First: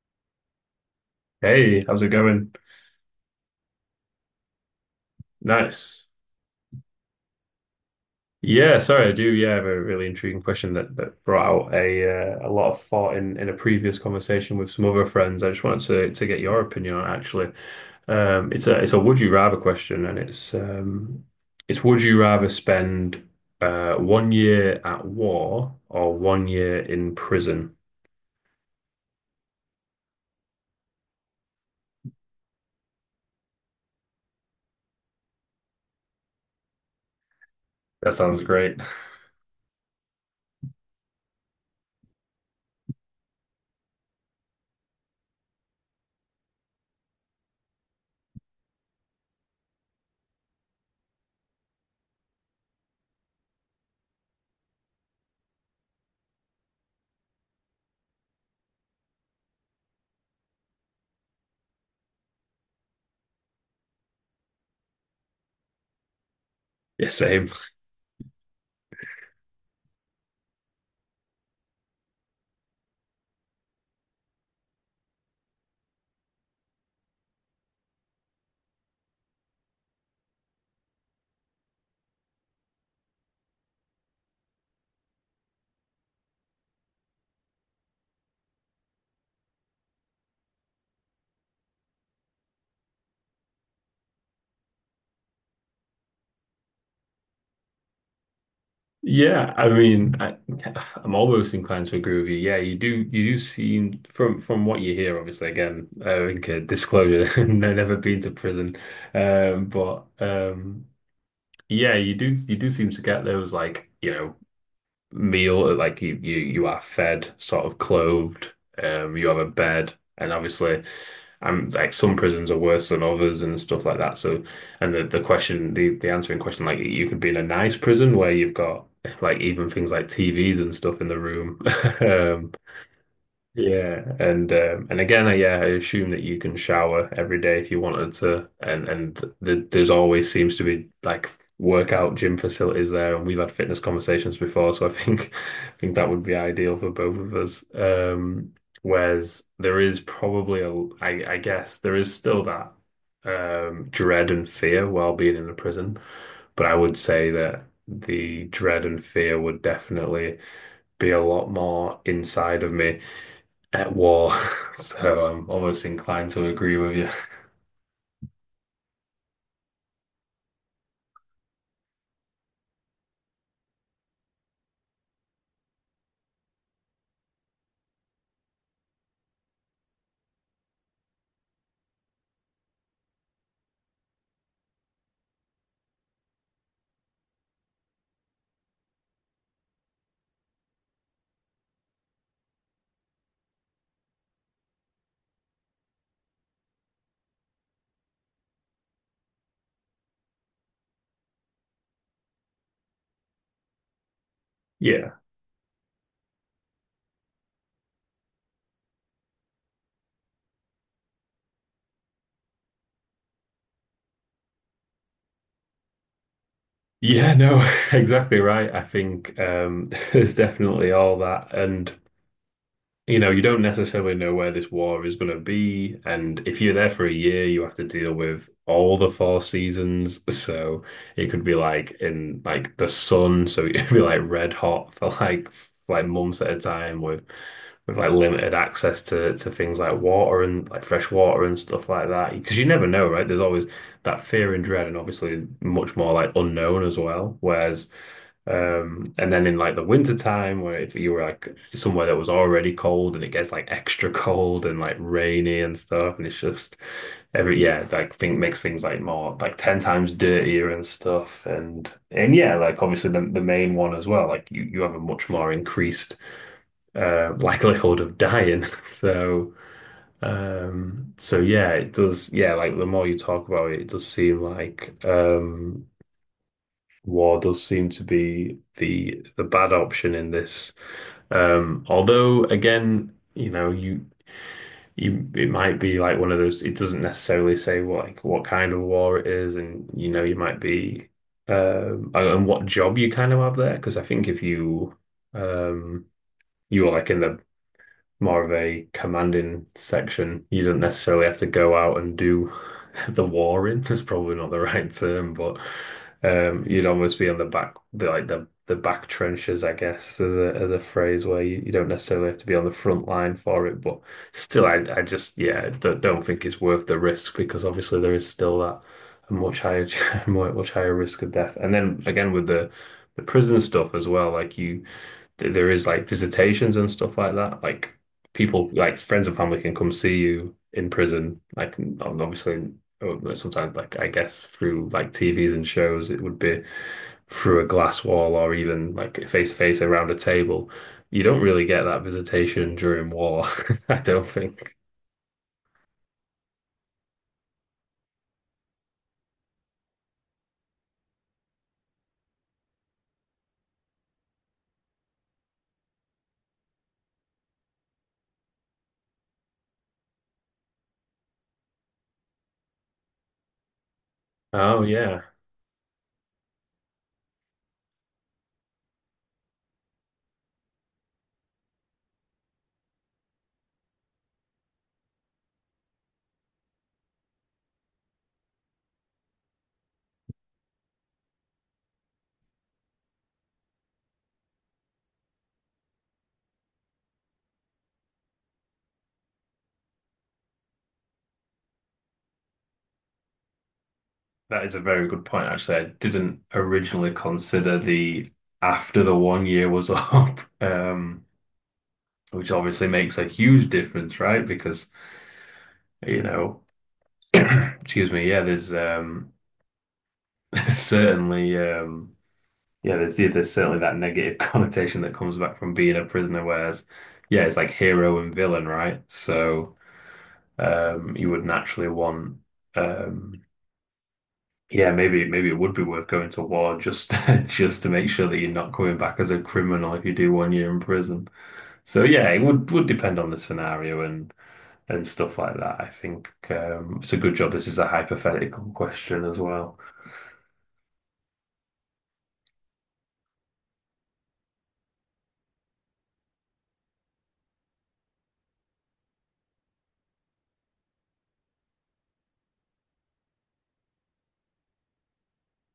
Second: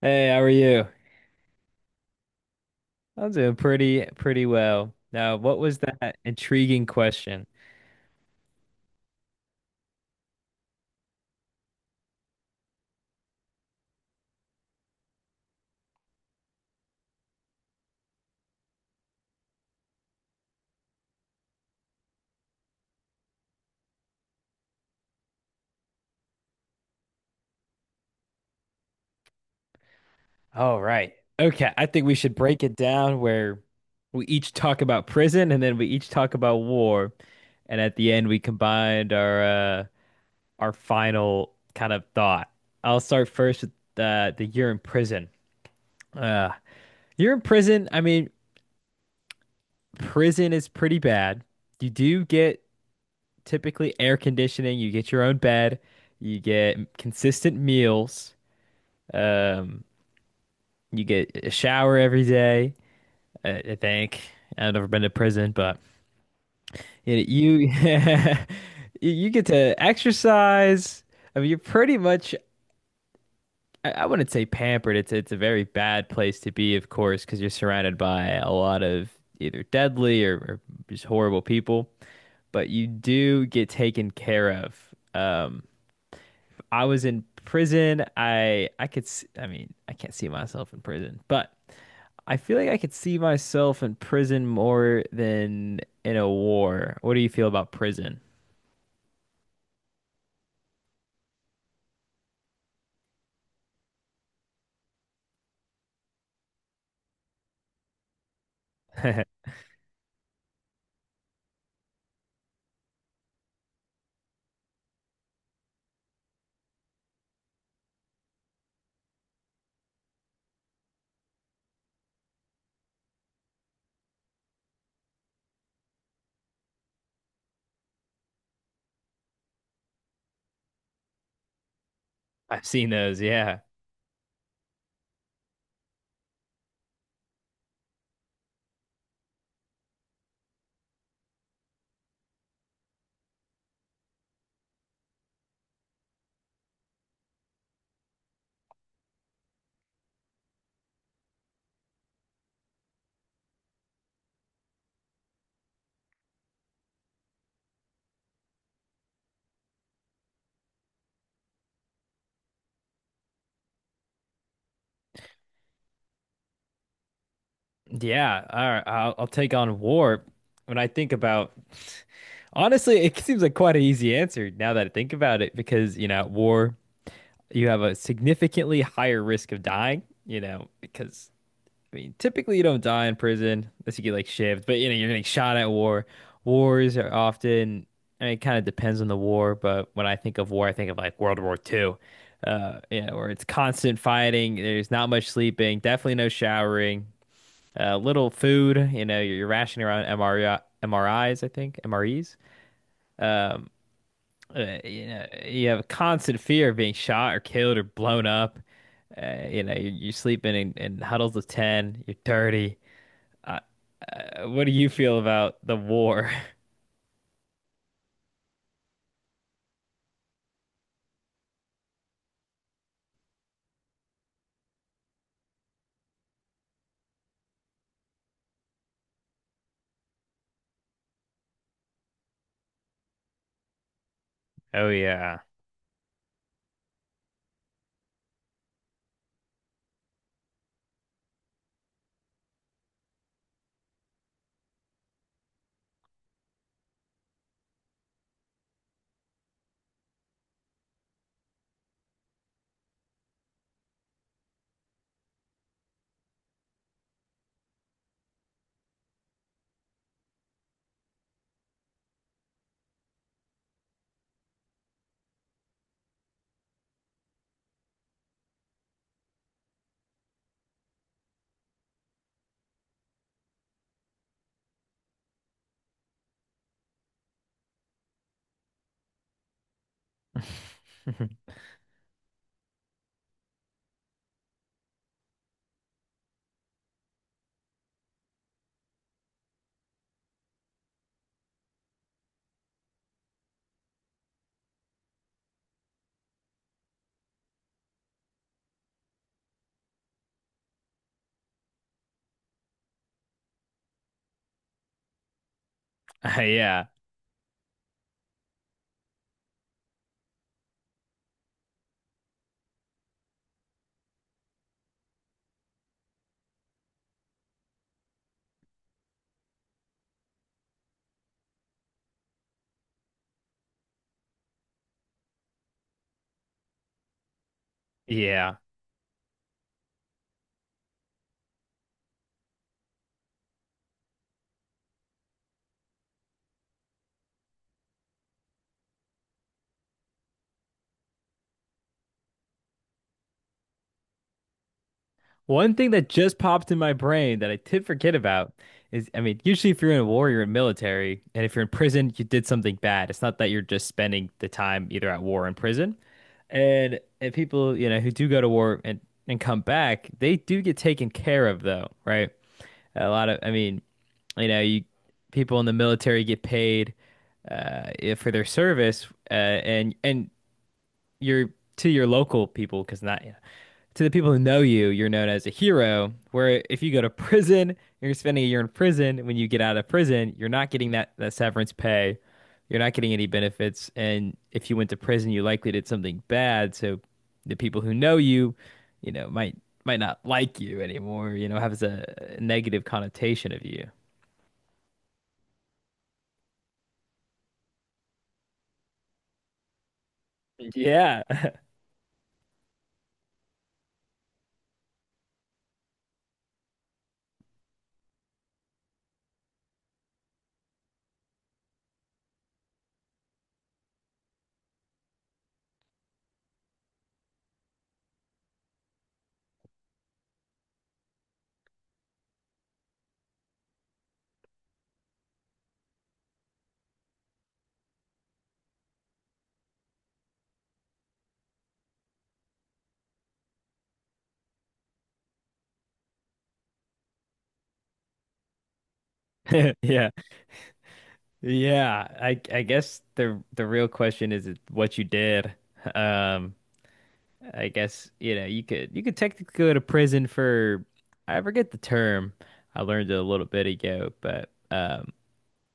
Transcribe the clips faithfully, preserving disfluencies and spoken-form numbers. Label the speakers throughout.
Speaker 1: Hey, how are you?
Speaker 2: Hey, how's it going?
Speaker 1: I'm doing pretty pretty well. Now, what was
Speaker 2: Nice.
Speaker 1: that intriguing question?
Speaker 2: Yeah, sorry, I do. Yeah, have a really intriguing question that that brought out a uh, a lot of thought in in a previous conversation with some other friends. I just wanted to to get your opinion on it, actually. Um, it's a it's a would you rather question, and it's um it's would you rather spend uh one year at war or one year in prison?
Speaker 1: All right. Okay, I think we should break it down where we each talk about prison and then we each talk about war, and at the
Speaker 2: That
Speaker 1: end we
Speaker 2: sounds great.
Speaker 1: combined our uh our final kind of thought. I'll start first with the the you're in prison. Uh, you're in prison. I mean, prison is pretty bad. You do get typically air conditioning. You get your own bed, you get consistent meals, um, you get a shower every day. I, I think I've never been to prison, but
Speaker 2: Yeah,
Speaker 1: you
Speaker 2: same.
Speaker 1: you, you get to exercise. I mean, you're pretty much. I I wouldn't say pampered. It's it's a very bad place to be, of course, because you're surrounded by a lot of either deadly or, or just horrible people. But you do get taken care of. Um, I was in prison. I I could s I I mean, I can't see myself in prison, but I feel like I could see myself in prison more than in a war. What do you feel about prison?
Speaker 2: Yeah, I mean, I, I'm almost inclined to agree with you. Yeah, you do. You do seem from from what you hear. Obviously, again, uh, I think, uh, disclosure. No, never been to prison, um, but um, yeah, you do. You do seem to get those, like, you know meal, like, you you you are fed, sort of clothed, um you have a bed, and obviously I'm like, some prisons are worse than others and stuff like that, so, and the the question, the the answering question, like you could be in a nice prison where you've got like even things like T Vs and stuff in the room. Um,
Speaker 1: I've seen those, yeah.
Speaker 2: yeah, and um, and again, uh, yeah, I assume that you can shower every day if you wanted to, and and th there's always seems to be like workout gym facilities there, and we've had fitness conversations before, so I think I think that would be ideal for both of us. Um, whereas there is probably a, I, I guess there is still that um, dread and fear while being in a prison, but I would say that the dread and fear would definitely be a lot more inside of me at war. So I'm almost inclined to agree with you.
Speaker 1: Yeah, all right, I'll, I'll take on war. When I think about, honestly, it seems like quite an easy answer now that I think about it, because, you know, at war, you have a significantly higher risk of dying, you know, because I mean, typically you don't die in prison unless you get like shivved, but you know, you're getting shot at war. Wars are often, I mean, it kind of depends on the war, but when I think of war, I think of like World War Two. Uh, yeah, where it's constant fighting, there's not much sleeping, definitely no showering, uh, little food, you know, you're, you're rationing around M R I, M R Is, I think, M R Es. Um, uh, you
Speaker 2: Yeah.
Speaker 1: know, you have a constant fear of being shot or killed or blown up. Uh, you know, you're, you're sleeping in, in huddles of ten, you're dirty. Uh, What do you feel about the war?
Speaker 2: Yeah, no, exactly right. I think, um, there's definitely all that. And you know, you don't necessarily know where this war is going to be. And if you're there for a year, you have to deal with all the four seasons. So it could be like in like the sun. So it could be like red
Speaker 1: Oh
Speaker 2: hot for
Speaker 1: yeah.
Speaker 2: like f- like months at a time with with like limited access to to things like water and like fresh water and stuff like that. Because you never know, right? There's always that fear and dread, and obviously much more like unknown as well. Whereas, um, and then in like the winter time, where if you were like somewhere that was already cold and it gets like extra cold and like rainy and stuff, and it's just every, yeah, like thing makes things like more like ten times dirtier and stuff. And and yeah, like obviously the the main one as well, like you, you have a much more increased uh likelihood of dying. So um so yeah, it does, yeah, like the more you talk about it, it does seem like, um war does seem to be the the bad option in this.
Speaker 1: Uh,
Speaker 2: Um, although again, you know, you you it might be like one of those. It doesn't necessarily say what, like, what kind of war it is, and you know, you might be, um and and what job you kind of have there. Because I think if you um you were like in the more of a commanding section. You don't necessarily have to go out and do the warring, in, probably not the right term, but um,
Speaker 1: yeah.
Speaker 2: you'd almost be on the back, the, like the the back trenches, I guess, as a as a phrase where you, you don't necessarily have to be on the front line for it. But still, I I just, yeah, don't, don't think it's worth the risk because obviously there is still that much higher much higher risk of death. And then again with the the prison stuff as well, like you, there is like visitations and stuff like that. Like
Speaker 1: Yeah.
Speaker 2: people like friends and family can come see you in prison. Like, and obviously, oh, sometimes like I guess through like T Vs and shows, it would be through a glass wall or even like face to face around a table. You don't really get that visitation during war, I don't think.
Speaker 1: One thing that just popped in my brain that I did forget about is, I mean, usually if you're in a war, you're in military, and if you're in prison, you did something bad. It's not that you're just spending the time either at war or in prison. And, and people, you know, who do go to war and, and come back, they do get taken care of though, right? A lot of, I mean, you know,
Speaker 2: Oh
Speaker 1: you
Speaker 2: yeah,
Speaker 1: people in the military get paid uh, if- for their service, uh, and and you're to your local people because not you know, to the people who know you, you're known as a hero. Where if you go to prison, you're spending a year in prison. When you get out of prison, you're not getting that that severance pay. You're not getting any benefits. And if you went to prison, you likely did something bad. So the people who know you, you know, might might not like you anymore. You know, has a negative connotation of you.
Speaker 2: that is a very good point. Actually, I didn't originally consider the, after the one year was up,
Speaker 1: Yeah.
Speaker 2: um, which obviously makes a huge difference, right? Because you know. Excuse me. Yeah, there's, um, certainly, um, yeah, there's, yeah, there's certainly that negative connotation that comes back from being a prisoner. Whereas, yeah, it's like hero and villain, right? So, um, you would naturally want, um, yeah, maybe maybe it would be worth going to war just just to make sure that you're not coming back as a criminal if you do one year in prison. So yeah, it would would depend on the scenario and and stuff like that. I think, um, it's a good job. This is a hypothetical question as well.
Speaker 1: Yeah. Yeah, I I guess the the real question is what you did. Um, I guess you know you could you could technically go to prison for I forget the term. I learned it a little bit ago, but um,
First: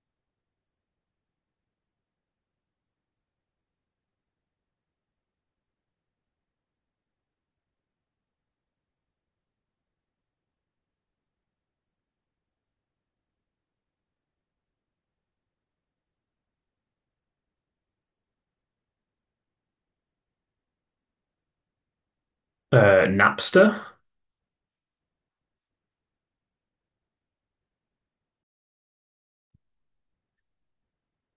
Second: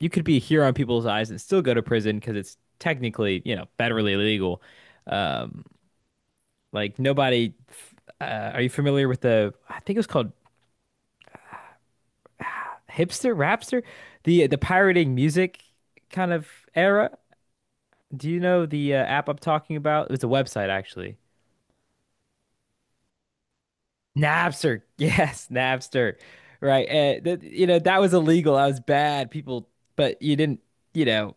Speaker 1: you could be here on people's eyes and still go to prison because it's technically you know federally illegal. Um, like nobody. f- Uh, are you familiar with the? I think it was called hipster, rapster, the the pirating music kind of era. Do you know the uh, app I'm talking about? It's a website actually.
Speaker 2: Uh, Napster.
Speaker 1: Napster. Yes, Napster. Right. And th you know, that was illegal. That was bad. People, but you didn't, you know,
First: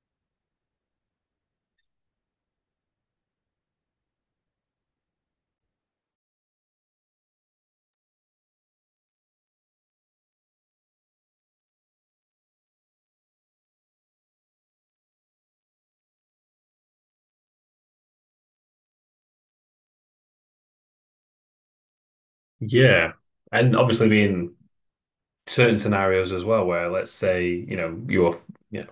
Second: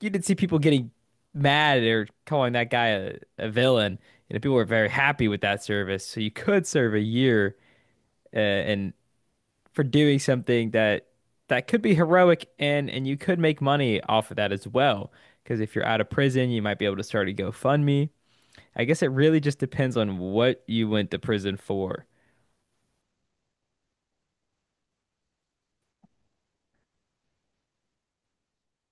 Speaker 1: you didn't see people getting mad or calling that guy a, a villain. You know, people were very happy with that service. So you could serve a year uh, and for doing something that that could be heroic and and you could make money off of that as well. Because if you're out of prison, you might be able to start a GoFundMe. I guess it really just depends on what you went to prison for.
Speaker 2: Yeah. And obviously being certain scenarios as well, where let's say, you know, you're, yeah,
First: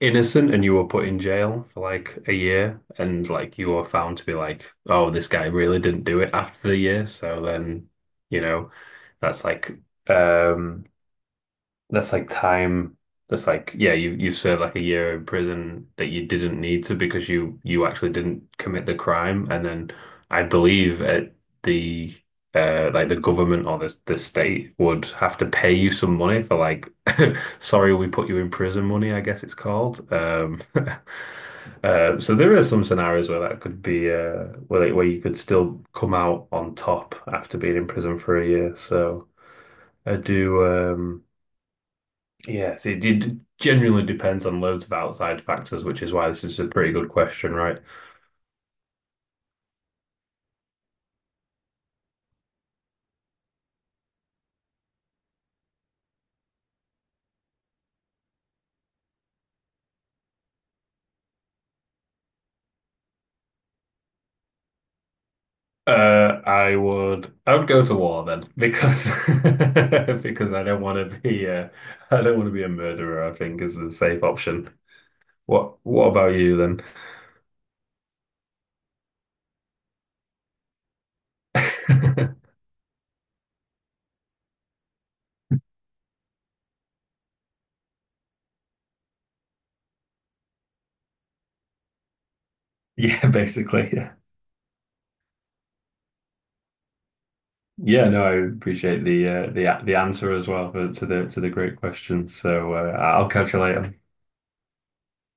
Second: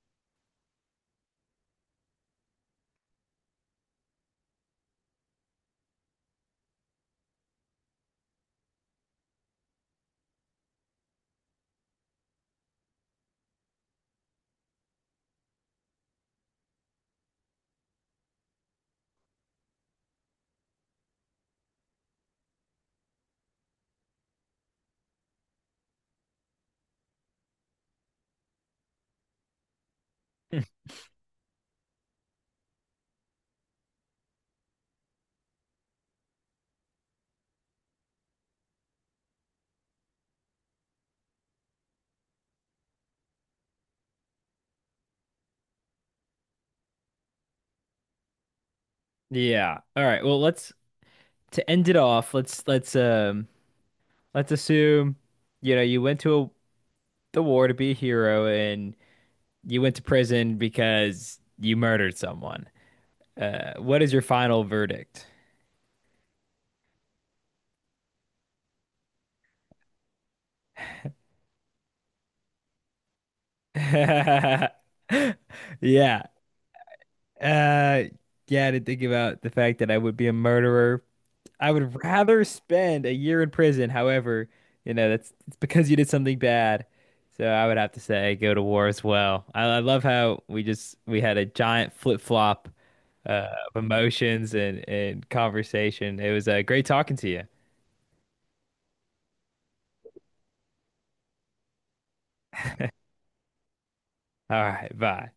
Speaker 2: innocent, and you were put in jail for like a year, and like you were found to be like, oh, this guy really didn't do it after the year. So then, you know, that's like um that's like time. That's like, yeah, you you serve like a year in prison that you didn't need to because you you actually didn't commit the crime. And then I believe at the, uh like the government or the the state would have to pay you some money for, like, sorry we put you in prison money, I guess it's called. Um uh so there are some scenarios where that could be, uh where, like, where you could still come out on top after being in prison for a year. So I do, um yes, it, it genuinely depends on loads of outside factors, which is why this is a pretty good question, right?
Speaker 1: Yeah. All right. Well, let's to end it off. Let's let's um let's assume you know you went to a, the war to be a hero and you went to prison because you murdered someone. Uh, what is your final verdict?
Speaker 2: Uh, I would I would go to war then because because I don't want to be uh, I don't want to be a murderer, I think, is the safe option. What what
Speaker 1: Yeah.
Speaker 2: about you
Speaker 1: Uh, yeah, I didn't think about the fact that I would be a murderer. I would
Speaker 2: then?
Speaker 1: rather spend a year in prison. However, you know, that's it's because you did something bad. So I would have to say go to war as well. I, I love how we just we had a giant flip-flop
Speaker 2: Yeah,
Speaker 1: uh, of
Speaker 2: basically. Yeah.
Speaker 1: emotions and, and conversation. It was uh, great talking to you.
Speaker 2: Yeah, no, I appreciate the uh, the the answer as well, for, to the to the great question. So uh, I'll catch you later.
Speaker 1: All right, bye.